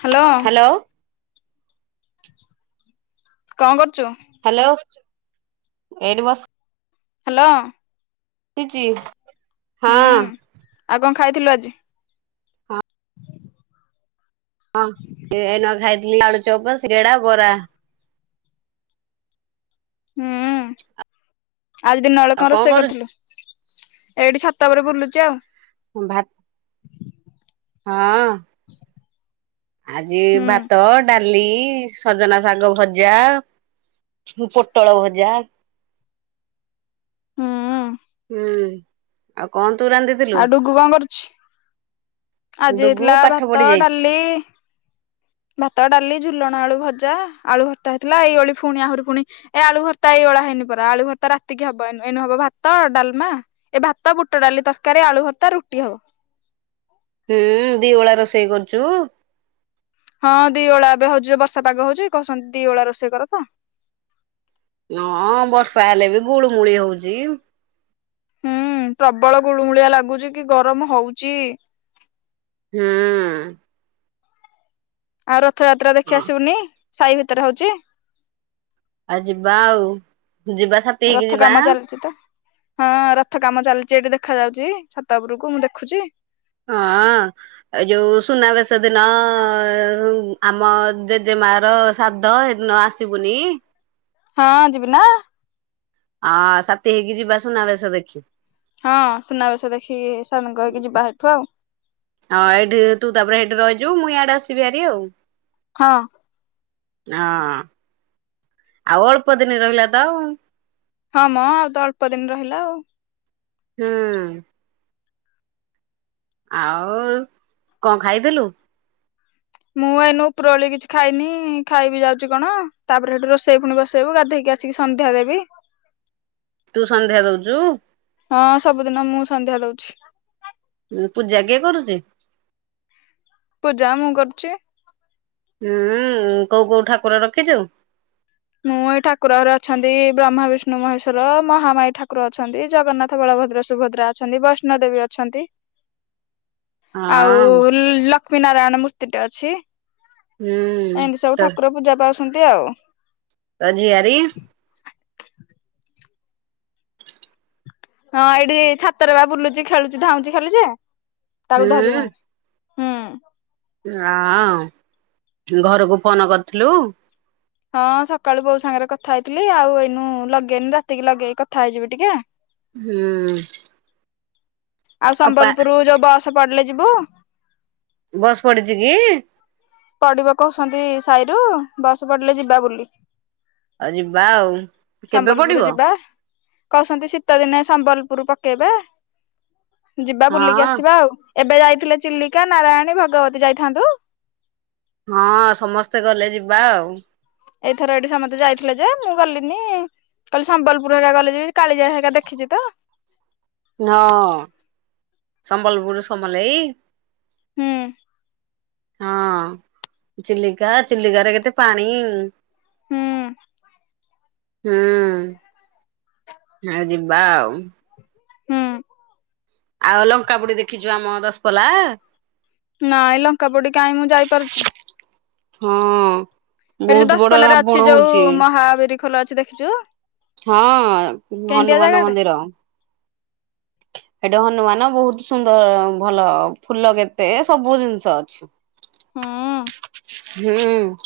Hello, କଣ କରୁଛୁ? Hello ଏଠ ବସି ହ୍ୟାଲୋ, ବସିଛି। ହଁ, ହୁଁ ଆଉ କଣ ଖାଇଥିଲୁ ଆଜି? ହଁ ଏଇନା ଖାଇଥିଲି ଆଳୁ ଚପ୍ ସିଙ୍ଗଡା ବରା, ହୁଁ ଆଜି ଦିନ ବେଳା ଆଉ କଣ କନରୋଷେଇ କରୁ କରିଥିଲୁ? ଏଇଠି ଛାତ ଉପରେ ବୁଲୁଚି ଆଉ, ଭାତ, ହଁ ଆଜି ହୁଁ ଭାତ ଡା ାଲି ସଜନା ଶାଗ ଭଜା ମୁଁ ପୋଟଳ ଭଜା ହୁଁ। ହୁଁ ଆଉ କଣ? ତୁ ରାନ୍ଧିଥିଲୁ ଆଉ ଡୁକୁୁ କଣ କରୁଛି? ଆଜି ଡୁଗୁ ହେଇଥିଲା ପାଠ ଭାତ ପଢି ଯାଇଛି। ଡାଲି ଭାତ ଡାଲି ଝୁଲଣ ଆଳୁ ଭଜା ଆଳୁ ଭର୍ତ୍ତା ହେଇଥିଲା ଏଇଭଳି ପୁଣି ଆହୁରି ପୁଣି ଏ ଆଳୁ ଭର୍ତ୍ତା ଏଇଳି ହେଇନି ପରା ଆଳୁ ଘର ତ ରାତିକି ହବ ଏ ହବ ଭାତ ଡାଲମା ଏ ଭାତ ବୁଟ ଡାଲି ତରକାରୀ ଆଳୁ ଭ ତା ରୁଟି ହବ। ହୁଁ ଦି ଓଳା ରୋଷେଇ କରୁଛୁ। ହଁ ଦି ଓଳା ଏବେ ହଉଛି ବର୍ଷା ପାଗ ହଉଛି କହୁଛନ୍ତି ଦି ଓଳା ରୋଷେଇ କର ତ ମୁୂଳି ହଉଛି। ହୁଁ ପ୍ରବଳ ଗୁଳୁମୁଳିଆ ଲାଗୁଚ କି ଗରମ ହଉଚି ହୁ। ଆଉ ରଥଯାତ୍ରା ଦେଖିଆ ହଁ ଆସିବୁନି ସାହି ଭିତରେ ହଉଛି। ଆଉ ଯିବା ଆଉ ଯିବା ସାଆତିହେଇକି ରଥ ଯିବା କାମ ଆ ଚାଲିଛି ତ ହଁ ରଥ କାମ ଚାଲିଛି ଏଠି ଦେଖ ଯାଉଛି ଛାତ ଉପରକୁ ମୁଁ ଦେଖୁଛି। ହଁ ଏ ଯୋଉ ସୁନାବେଶ ଦିନ ଆମ ଜେଜ ମା ର ଶାଦ୍ଧ ସେଦିନ ଆସିବୁନି ହଁ ଯିବି ନା। ହଁ ସାଥି ହେଇକି ଯିବା ସୁନା ବେସ ଦେଖି। ହଁ ସୁନାବେସ ଦେଖିକି ସଅନଙ୍ଗଯିବା ସେଠୁ ଆଉ ହଁ ଏଇଠି ତୁ ତାପରେ ସେଇଠି ରହିଯିବୁ ମୁଁ ଇଆଡେ ଆସିବି ଆରି ଆଉ ହଁ। ହଁ ଆଉ ଅଳ୍ପ ଦିନ ରହିଲା ତ ଆଉ। ହଁ ମଁ ଆଉ ତ ଅଳ୍ପ ଦିନ ରହିଲା ଆଉ। ହୁଁ। ଆଉ କଣ ଖାଇଥିଲୁ? ମୁଁ ଏଇନୁ ଉପରଳି କିଛି ଖାଇନି ଖାଇବି ଯାଉଛି କଣ ତାପରେ ସେଠୁ ରୋଷେଇ ପୁଣି ବସେଇବୁ ଗାଧେଇକି ଆସିକି ସନ୍ଧ୍ୟା ଦେବି। ତୁ ସନ୍ଧ୍ୟା ଦଉଛୁ? ହଁ ସବୁଦିନ ମୁଁ ସନ୍ଧ୍ୟା ଦଉଛି। ପୂଜା କିଏ କରୁଛି? ପୂଜା ମୁଁ କରୁଛି। ହୁଁ କୋଉ କୋଉ ଠାକୁର ରଖିଛୁ? ଠାକୁରର ଅଛନ୍ତି ବ୍ରହ୍ମ ବିଷ୍ଣୁ ମହେଶ୍ୱର ମହାମାଇ ଠାକୁର ଅଛନ୍ତି ଜଗନ୍ନାଥ ବଳଭଦ୍ର ସୁଭଦ୍ର ମୁଦ୍ରା ଅଛନ୍ତି ବୈଷ୍ଣ ଦେେବୀ ଅଛନ୍ତି। [unintelligible] ହଁ ଆଉ ଲକ୍ଷ୍ମୀ ନାରାୟଣ ମୂର୍ତ୍ତିଟେ ଅଛି। ହୁଁ ଏମିତି ସବୁ ତ ଠାକୁର ପୂଜା ପାଉଛନ୍ତି ଆଉ। [unintelligible] ହଁ ଏଇଠି ଛାତରେ ବା ବୁଲୁଛି ଖେଳୁଛି ଧାଉଛି ଖେଲି ଯେ ତାକୁ ଧରି ହଉ ହଁ। ଆ ଘରକୁ ଫୋନ କରିଥିଲୁ? ହଁ ସକାଳୁ ବୋଉ ସାଙ୍ଗରେ କଥା ହେଇଥିଲି ଆଉ ଏଇନୁ ଲଗେଇନି ରାତିକି ଲଗେଇକି କଥା ହେଇଯିବି ଟିକେ ହୁଁ। ଆଉ ଅପା ସମ୍ବଲପୁର ଯୋଉ ବସ ପଡିଲେ ଯିବୁ? ବସ୍ ପଡିଛି କି? ପଡିବ କହୁଛନ୍ତି ସାହିରୁ ବସ ପଡିଲେ ଯିବା ବୋଲି। ଆଉ ଯିବା ଆଉ। କେବେ ପଡିବ ସମ୍ବଲପୁର ଯିବା କହୁଛନ୍ତି ଶୀତ ଦିନେ ସମ୍ବଲପୁର ଉପରୁ ପକେଇବା ଯିବା ବୁଲିକି ହଁ ଆସିବା ଆଉ ଏବେ ଯାଇଥିଲେ ଚିଲିକା ନାରାୟଣୀ ଭଗବତୀ ଯାଇଥାନ୍ତୁ। ହଁ ସମସ୍ତେ ଗଲେ ଯିବା ଆଉ। ଏଇଥର ଏଇଠି ସମସ୍ତେ ଯାଇଥିଲେ ଯେ ମୁଁ ଗଲିନି କାଲି ସମ୍ବଲପୁର ହୋ କଲେଜ କାଳିଜା ହେକା ଦେଖିଛି ତ ହଁ ସମ୍ବଲ ବରୁ ସମ୍ବଲ ଏଇ ହୁଁ। ହଁ ଚିଲିକା ଚିଲିକାରେ କେତେ ପାଣି। ହୁଁ। ହୁଁ ଆ ଯିବା ଆଉ। ହୁଁ। ଆଉ ଲଙ୍କା ବୁଡି ଦେଖିଛୁ ଆମ ଦଶପଲା? ନା ଏ ଲଙ୍କା ପୋଡ କାହି ମୁଁ ଯାଇପାରୁଛି। ହଁ। ଏଠି ଯୋଉ ବହୁତ ବଡ ଦଶପଲ ାରେ ରାବଣ ଅଛି ଯୋଉ ହଉଛି ମହାବିର ଖୋଲ ଅଛି ଦେଖିଛୁ? ହଁ କେମିତିଆ ହନୁମାନ ଜାଗାଟେ ମନ୍ଦିର। ଏଇଟା ହନୁମାନ ବହୁତ ସୁନ୍ଦର ଭଲ ଫୁଲ କେତେ ସବୁ ଜିନିଷ ଅଛି। ହୁଁ [unintelligible]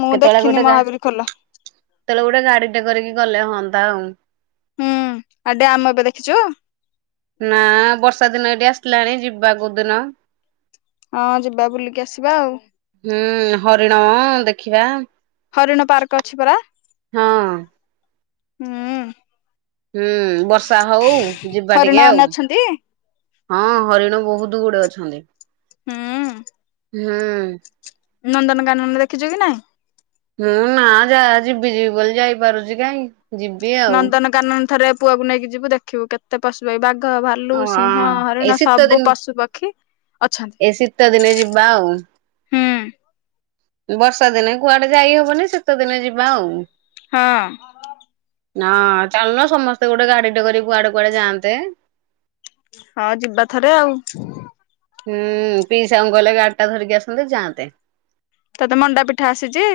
ମୁଁ ଦେଖିନି ଗଟେ ମହାବୀର ଖୋଲ ଗାଡି ଟେ କରିକି ଗଲେ ହୁଅନ୍ତା ଆଉ। ହୁଁ ଆଉ ଡ୍ୟାମ ଏବେ ଦେଖିଛୁ? ନା ବର୍ଷା ଦିନ ଏଇଠି ଆସିଲାଣି ଯିବା କୋଉ ଦିନ। ହଁ ଯିବା ବୁଲିକି ଆସିବା ଆଉ। ହୁଁ ହରିଣ ଦେଖିବା। ହରିଣ ପାର୍କ ଅଛି ପରା ହଁ ହୁଁ। ହୁଁ ବର୍ଷା ହୋଉ ଯିବା ହରିଣ ଟିକେ ମାନେ ଆଉ। ଅଛନ୍ତି ହଁ ହରିଣ ବୋହୁତ ଗୁଡେ ଅଛନ୍ତି। ହୁଁ। ହୁଁ। ନନ୍ଦନକାନନ ଦେଖିଚୁ କି ନାଇଁ? ମୁଁ ନା ଜା ଜିବି ଜିବି ବୋଲି ଯାଇ ପାରୁଛି କାଇଁ। ଯିବି ଆଉ। ନନ୍ଦନକାନନ ଥରେ ପୁଅକୁ ନେଇକି ଯିବୁ ଦେଖିବୁ କେତେ ପଶୁ ପା ବା ଘ, ଭାଲୁ ହଁ ସିଂହ ହରିଣ ସବୁ ପଶୁ ପକ୍ଷୀ। ଅଛନ୍ତି ଏ ଶୀତ ଦିନେ ଯିବା ଆଉ। ହୁଁ ବର୍ଷା ଦିନେ କୁଆଡେ ଯାଇ ହବନି ଶୀତ ଦିନେ ଯିବା ଆଉ। ହଁ। ହଁ ଚାଲୁନ ସମସ୍ତେ ଗୋଟେ ଗାଡିଟେ କରି କୁଆଡେ କୁଆଡେ ଯାଆନ୍ତେ। ହଁ ଯିବା ଥରେ ଆଉ। ହୁଁ ପିଇସାଙ୍କୁ କହିଲେ ଗାଡିଟା ଧରିକି ଆସନ୍ତେ ଯାଆନ୍ତେ। ତତେ ମଣ୍ଡା ପିଠା ଆସିଚି।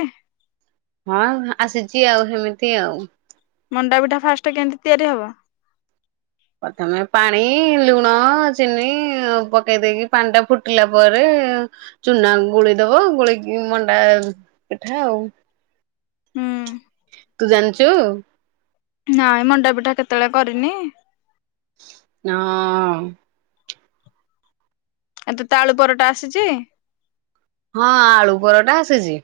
ହଁ ଆସିଚି ଆଉ ହେମିତି ଆଉ। ମଣ୍ଡା ପିଠା ଫାଷ୍ଟ କେମିତି ତିଆରି ହବ। ପ୍ରଥମେ ପାଣି ଲୁଣ ଚିନି ପକେଇ ଦେଇକି ପାଣି ଟା ଫୁଟିଲା ପରେ ଚୁନା ଗୋଳିଦୋବ ଗୋଳେଇକି ମଣ୍ଡା ପିଠା ଆଉ। ହୁଁ। ତୁ ଜାଣିଚୁ? ନାଇ ମଣ୍ଡପିଠା କେତେବେଳେ କରିନି। ନାଉଁ। [unintelligible] ତତେ ତାଳୁ ପରଟା ଆସିଚି? ହଁ ଆଳୁ ପରଟା ଆସିଚି।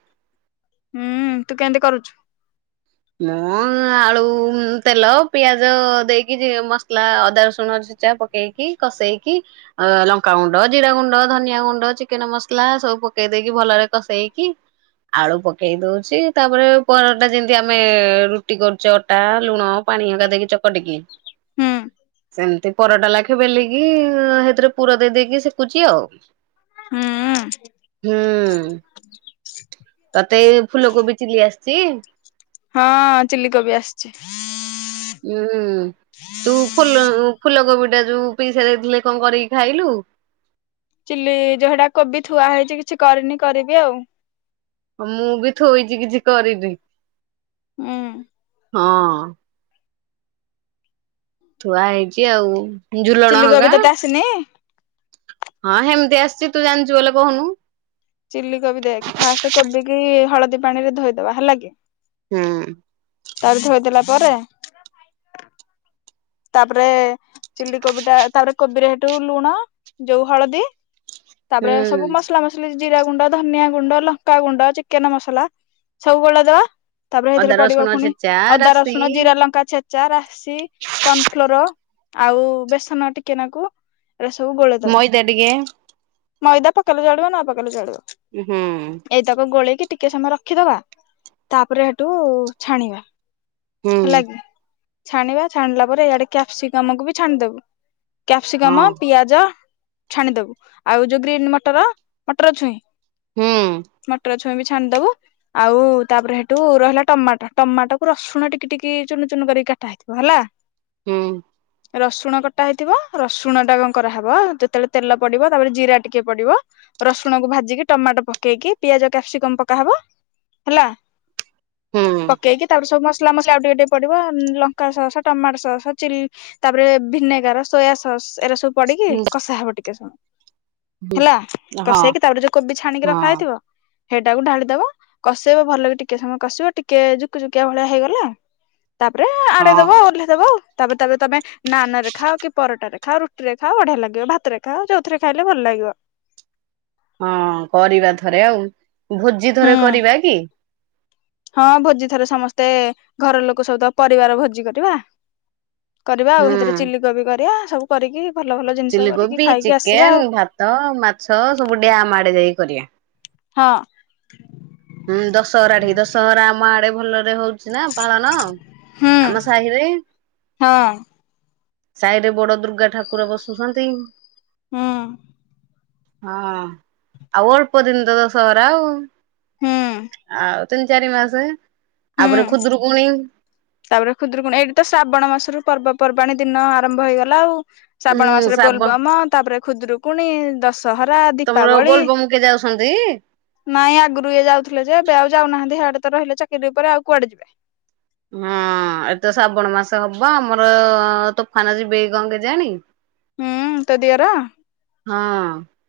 ହୁଁ ତୁ କେମିତି କରୁଚୁ? ମୁଁ ଆଳୁ ତେଲ ପିଆଜ ଦେଇକି ମସଲା ଅଦା ରସୁଣ ଛେଚା ପକେଇକି କସେଇକି ଲଙ୍କା ଗୁଣ୍ଡ ଜିରା ଗୁଣ୍ଡ ଧନିଆଁ ଗୁଣ୍ଡ ଚିକେନ ମସଲା ସବୁ ପକେଇ ଦେଇକି ଭଲରେ କସେଇକି ଆଳୁ ପକେଇ ଦୋଉଚି ତାପରେ ପରଟା ଯେମି ଆମେ ରୁଟି କରୁଚେ ଅଟା ଲୁଣ ପାଣି ଏଗୁଡା ଦେଇକି ଚକଟିକି। ହୁଁ ସେମିତି ପରଟା ଲାଗି ବେଲିକି ହେଥିରେ ପୁର ଦେଇ ଦେଇକି ଶେକୁଚି ଆଉ। ହୁଁ ହୁଁ। ତତେ ଫୁଲ କୋବି ଚିଲି ଆସିଚି। ହଁ ଚିଲିକୋବି ଆସିଚି। ଉଁ ତୁ ଫୁଲ ଫୁଲକୋବି ଟା ଯୋଉ ପିଇସା ଦେଇଥିଲେ କଣ କରିକି ଖାଇଲୁ? ଚିଲି ଯେ ହେଟା କୋବି ଥୁଆ ହେଇଚି କିଛି କରିନି କରିବି ଆଉ। ମୁଁ ବି ଥୋଇଚି କିଛି କରିନି। ଉଁ ହଁ। ଥୁଆ ହେଇଚି ଆଉ ଝୁଲଣ ଚିଲି ହୋଗା କୋବି ତତେ ଆସିନି ହଁ ହେମିତି ଆ ସିଚି ତୁ ଜାଣିଚୁ ବୋଲେ କୋହୁନୁ। ଚିଲିକୋବି ଦେଖେ ଫାଷ୍ଟ କୋବି କି ହଳଦୀ ପାଣି ରେ ଧୋଇଦବା ହେଲା କି। ହୁଁ। ତାପରେ ଧୋଇଦେଲା ପରେ ତାପରେ ଚିଲି କୋବି ଟା ତାପରେ କୋବିରେ ହେଠୁ ଲୁଣ ଯୋଉ ହଳଦୀ ତାପରେ ହୁଁ ସବୁ ମସଲା ମସଲି ଜିରା ଗୁଣ୍ଡ ଧନିଆଁ ଗୁଣ୍ଡ ଲଙ୍କା ଗୁଣ୍ଡ ଚିକେନ ମସଲା ସବୁ ଗୋଳେଇ ଦବା। ତାପରେ ହେଥିରେ ଅଦା ପଡିବ ରସୁଣ ପୁଣି ଛେଚା ଅଦା ରାଶି ରସୁଣ ଜିରା ଲଙ୍କା ଛେଚା ରାଶି କର୍ଣ୍ଣଫ୍ଲୋର। ଆଉ ବେସନ ଟିକେ ନାକୁ। ଏରା ସବୁ ଗୋଳେଇଦବା ମଇଦା ଟିକେ। ମଇଦା ପକେଇଲେ ଚଳିବ ନ ପକେଇଲେ ଚଳିବ। ହୁଁ। କି ଟିକେ ସମୟ ରଖିଦବା ତାପରେ ହେଠୁ ଛାଣିବା। ହୁଁ ହେଲା କିି ଛାଣିବା ଛାଣିଲା ପରେ ଇଆଡେ କ୍ୟାପସିକମକୁ ବି ଛାଣିଦବୁ। ହଁ କ୍ୟାପ୍ସିକମ ପିଆଜ ଛାଣିଦବୁ ଆଉ ଯୋଉ ଗ୍ରୀନ୍ ମଟର ମଟର ଛୁଇଁ। ହୁଁ ମଟର ଅଛି। [unintelligible] ଛାଣିଦବୁ ଆଉ ତାପରେ ହେଠୁ ରହିଲା ଟମାଟୋ ଟମାଟୋ କୁ ରସୁଣ ଟିକି ଟିକି ଚୁନୁ ଚୁୁନୁ କରି କାଟା ହେଇଥିବ ହେଲା। ହୁଁ। ରସୁଣ କଟା ହେଇଥିବ। ରସୁଣ ଟା କଣ କରାହବ ଯେତେବେଳେ ତେଲ ପଡିବ ତାପରେ ଜିରା ଟିକେ ପଡିବ। ରସୁଣକୁ ଭାଜିକି ଟମାଟୋ ପକେଇକି ପିଆଜ କ୍ୟାପସିକମ ପକାହବ ହେଲା। ହୁଁ ପକେଇକି ତାପରେ ସବୁ ମସଲା ମସଲା ଆଉ ଟିକେ ଟିକେ ପଡିବ ମ୍ ଲଙ୍କା ସସ ଟମାଟ ସ ସସ୍ ଚିଲି ତାପରେ ଭିନେଗାର ସୋୟା ସସ୍ ଏରା ସବୁ ପଡିକି ହଁ କଷା ହବ ଟିକେ ସମୟ। ହେଲା ହଁ କଷେଇକି ତାପରେ ଯୋଉ କୋବି ଛାଣିକି ରଖାହେଇଥିବ ହେଟାକୁ ଢାଳିଦବ। କଷେଇବ ଭଲକି ଟିକେ ସମୟ କଷିବ ଟିକେ ଜୁକୁ ଜୁକିଆ ଭଳିଆ ହେଇଗଲା ତାପରେ ଆଡେଇ ଦବ ହଁ ଓହ୍ଲେଇ ଦବ ଆଉ। ତାପରେ ତାପରେ ତମେ ନାନ ରେ ଖାଅ କି ପରଟାରେ ଖାଅ ରୁଟିରେ ଖାଅ ବଢିଆ ଲାଗିବ। ଭାତରେ ଖାଅ ଯୋଉଥିରେ ଖାଇଲେ ଭଲ୍ ଲାଗିବ। ହଁ କରିବା ଥରେ ଆଉ। ଭୋଜି ହୁଁ ଥରେ କରିବା କି? ହଁ। ଭୋଜି ଥରେ ସମସ୍ତେ ଘର ଲୋକ ସବୁତକ ପରିବାର ଭୋଜି କରିବା। କରିବା ଆଉ ହୁଁ ହେଥିରେ ଚିଲି କୋବି କରିବା ସବୁ କରିକି ଭଲ ଭଲ ଜିନିଷ ଚିଲି କରିକି କୋବି, ଖାଇକି ଆସିବା ଚିକେନ, ଆଉ ଭାତ, ମାଛ ସବୁ ଡ୍ୟାମ ଆଡେ ଯାଇକି କରିବା। ହଁ। ହୁଁ ଦଶହରା ଢେଇ ଦଶହରା ଆମ ଆଡେ ଭଲ। ରେ ହଉଚି ନା ପାଳନ ହୁଁ ଆମ ସାହିରେ। ହଁ ସାହି ରେ ବଡ ଦୁର୍ଗା ଠାକୁର ବସୁସନ୍ତି। ହୁଁ। ହଁ ଆଉ ଅଳ୍ପ ଦିନ ତ ଦଶହରା ଆଉ। ହୁଁ ଆଉ ତିନି ଚାରି ମାସେ। ହୁଁ ତାପରେ ଖୁଦୁରୁକୁଣି ଏଇଠି ତ ଶ୍ରାବଣ ମାସରୁ ପର୍ବ ପର୍ବାଣୀ ଦିନ ଆରମ୍ଭ ହେଇଗଲା ଆଉ। ଉଁ ଶ୍ରାବଣ ମାସରେ ଶ୍ରାବଣ ବୋଲବମ ତାପରେ ଖୁଦୁରୁକୁଣି ଦଶ ଶହରା, ତମର ଦୀପାବଳି ବୋଲବମ୍ କିଏ ଯାଉଛନ୍ତି? ନାଇ ଆଗରୁ ଇଏ ଯାଉଥିଲେ ଯେ ଏବେ ଆଉ ଯାଉନାହାନ୍ତି ହାଡେ ତ ରହିଲେ ଚାକିରି ଉପରେ ଆଉ କୁଆଡେ ଯିବେ। ହଁ ଏ ତ ଶ୍ରାବଣ ମାସ ହବ ଆମର ତୋଫାନ ଯିବେକି କଣ କେଜାଣି? ହୁଁ ତୋ ଦିଅର। ହଁ।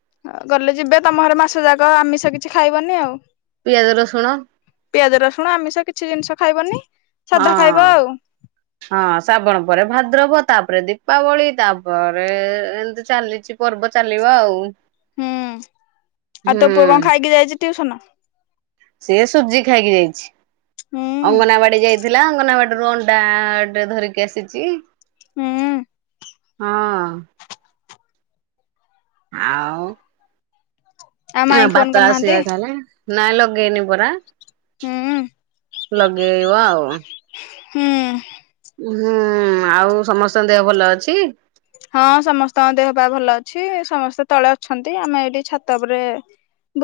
ଗଲେ ଯିବେ ତମ ଘରେ ମାସେ ଯାକ ଆମିଷ କିଛି ଖାଇବନି ଆଉ। ପିଆଜ ରସୁଣ ପିଆଜ ରସୁଣ ଆମିଷ କିଛି ଜିନିଷ ଖାଇବନି। ହଁ ସାଧା ଖାଇବ ଆଉ ହଁ ଶ୍ରାବଣ ପରେ ଭାଦ୍ରବ ତାପରେ ଦୀପ୍ ପାବଳି ତାପରେ ଏମିତି ଚାଲିଚି ପର୍ବ ଚାଲିବ ଆଉ। ହୁଁ ଆଉ ହୁଁ ତୋ ପୁଅ କଣ ଖାଇକି ଯାଇଚି ଟିଉସନ? ସିଏ ସୁଜି ଖାଇକି ଯାଇଛି। ହୁଁ ଅଙ୍ଗନାବାଡି ଯାଇଥିଲା ଅଙ୍ଗନାବାଡି ହେରୁ ଅଣ୍ଡା ଟେ ଧରିକି ଆସିଚି ହୁଁ ହଁ। ଆଉ। ଆଉ ଆ ମାଇଁ ଫୋନ ଭାତ କରିନାହାନ୍ତି? ଆସିବା ଖାଲେ। ନାଇଁ ଲଗେଇନି ପରା ହୁଁ ଲଗେଇବ ଆଉ। ହୁଁ। ହୁଁ ଆଉ ସମସ୍ତଙ୍କ ଦେହ ଭଲ ଅଛି? ହଁ ସମସ୍ତଙ୍କ ଦେହ ପା ଭଲ ଅଛି ସମସ୍ତେ ତଳେ ଅଛନ୍ତି ଆମେ ଏଇଠି ଛାତ ଉପରେ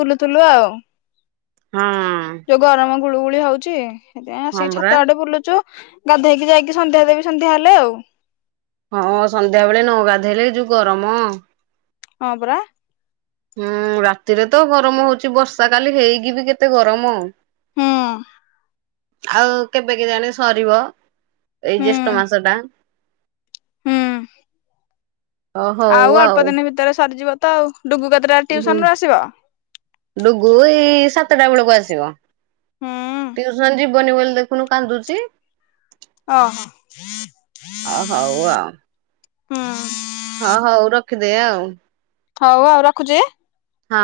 ବୁଲୁଥୁଲୁ ଆଉ। ହଁ। ଗୁଳୁଗୁଳି ହଉଚି ସେ ହଁ ଆସିକି ପରା ଛାତ ଆଡେ ବୁଲୁଚୁ। ଗାଧେଇକି ଯାଇକି ସନ୍ଧ୍ୟା ଦେବି ସନ୍ଧ୍ୟା ହେଲେ ଆଉ। ହଁ ସନ୍ଧ୍ୟା ବେଳେ ନ ଗାଧେଇଲେ ଏ ଯୋଉ ଗରମ‌ ହଁପରା। ହୁଁ ରାତିରେ ତ ଗରମ ହଉଚି ବର୍ଷା କାଲି ହେଇକି ବି କେତେ ଗରମ। ହୁଁ। ଆଉ କେବେ କେଜାଣି ସରିବ ଏଇ ହୁଁ ଜେଷ୍ଟ ମାସ ଟା। ହୁଁ। ଓ ହଉ ଆଉ ଅଳ୍ପ ଦିନ ଭିତରେ ସରିଯିବ। ତ ଆଉ ଡୁଗୁ କେତେଟା ହୁଁ ଟିଉସନ ରୁ ଆସିବ? ଡୁଗୁ ଏଇ ସାତଟା ବେଳକୁ ଆସିବ ହୁଁ ଟଉସନ ଯିବନି ବୋଲି ଦେଖୁନୁ କାନ୍ଦୁଚି। ଓହୋ ଅ ହଉ ଆଉ ହୁଁ। ହଁ ହଉ ରଖିଦେ ଆଉ। ହଉ ଆଉ ରଖୁଚି। ହଁ।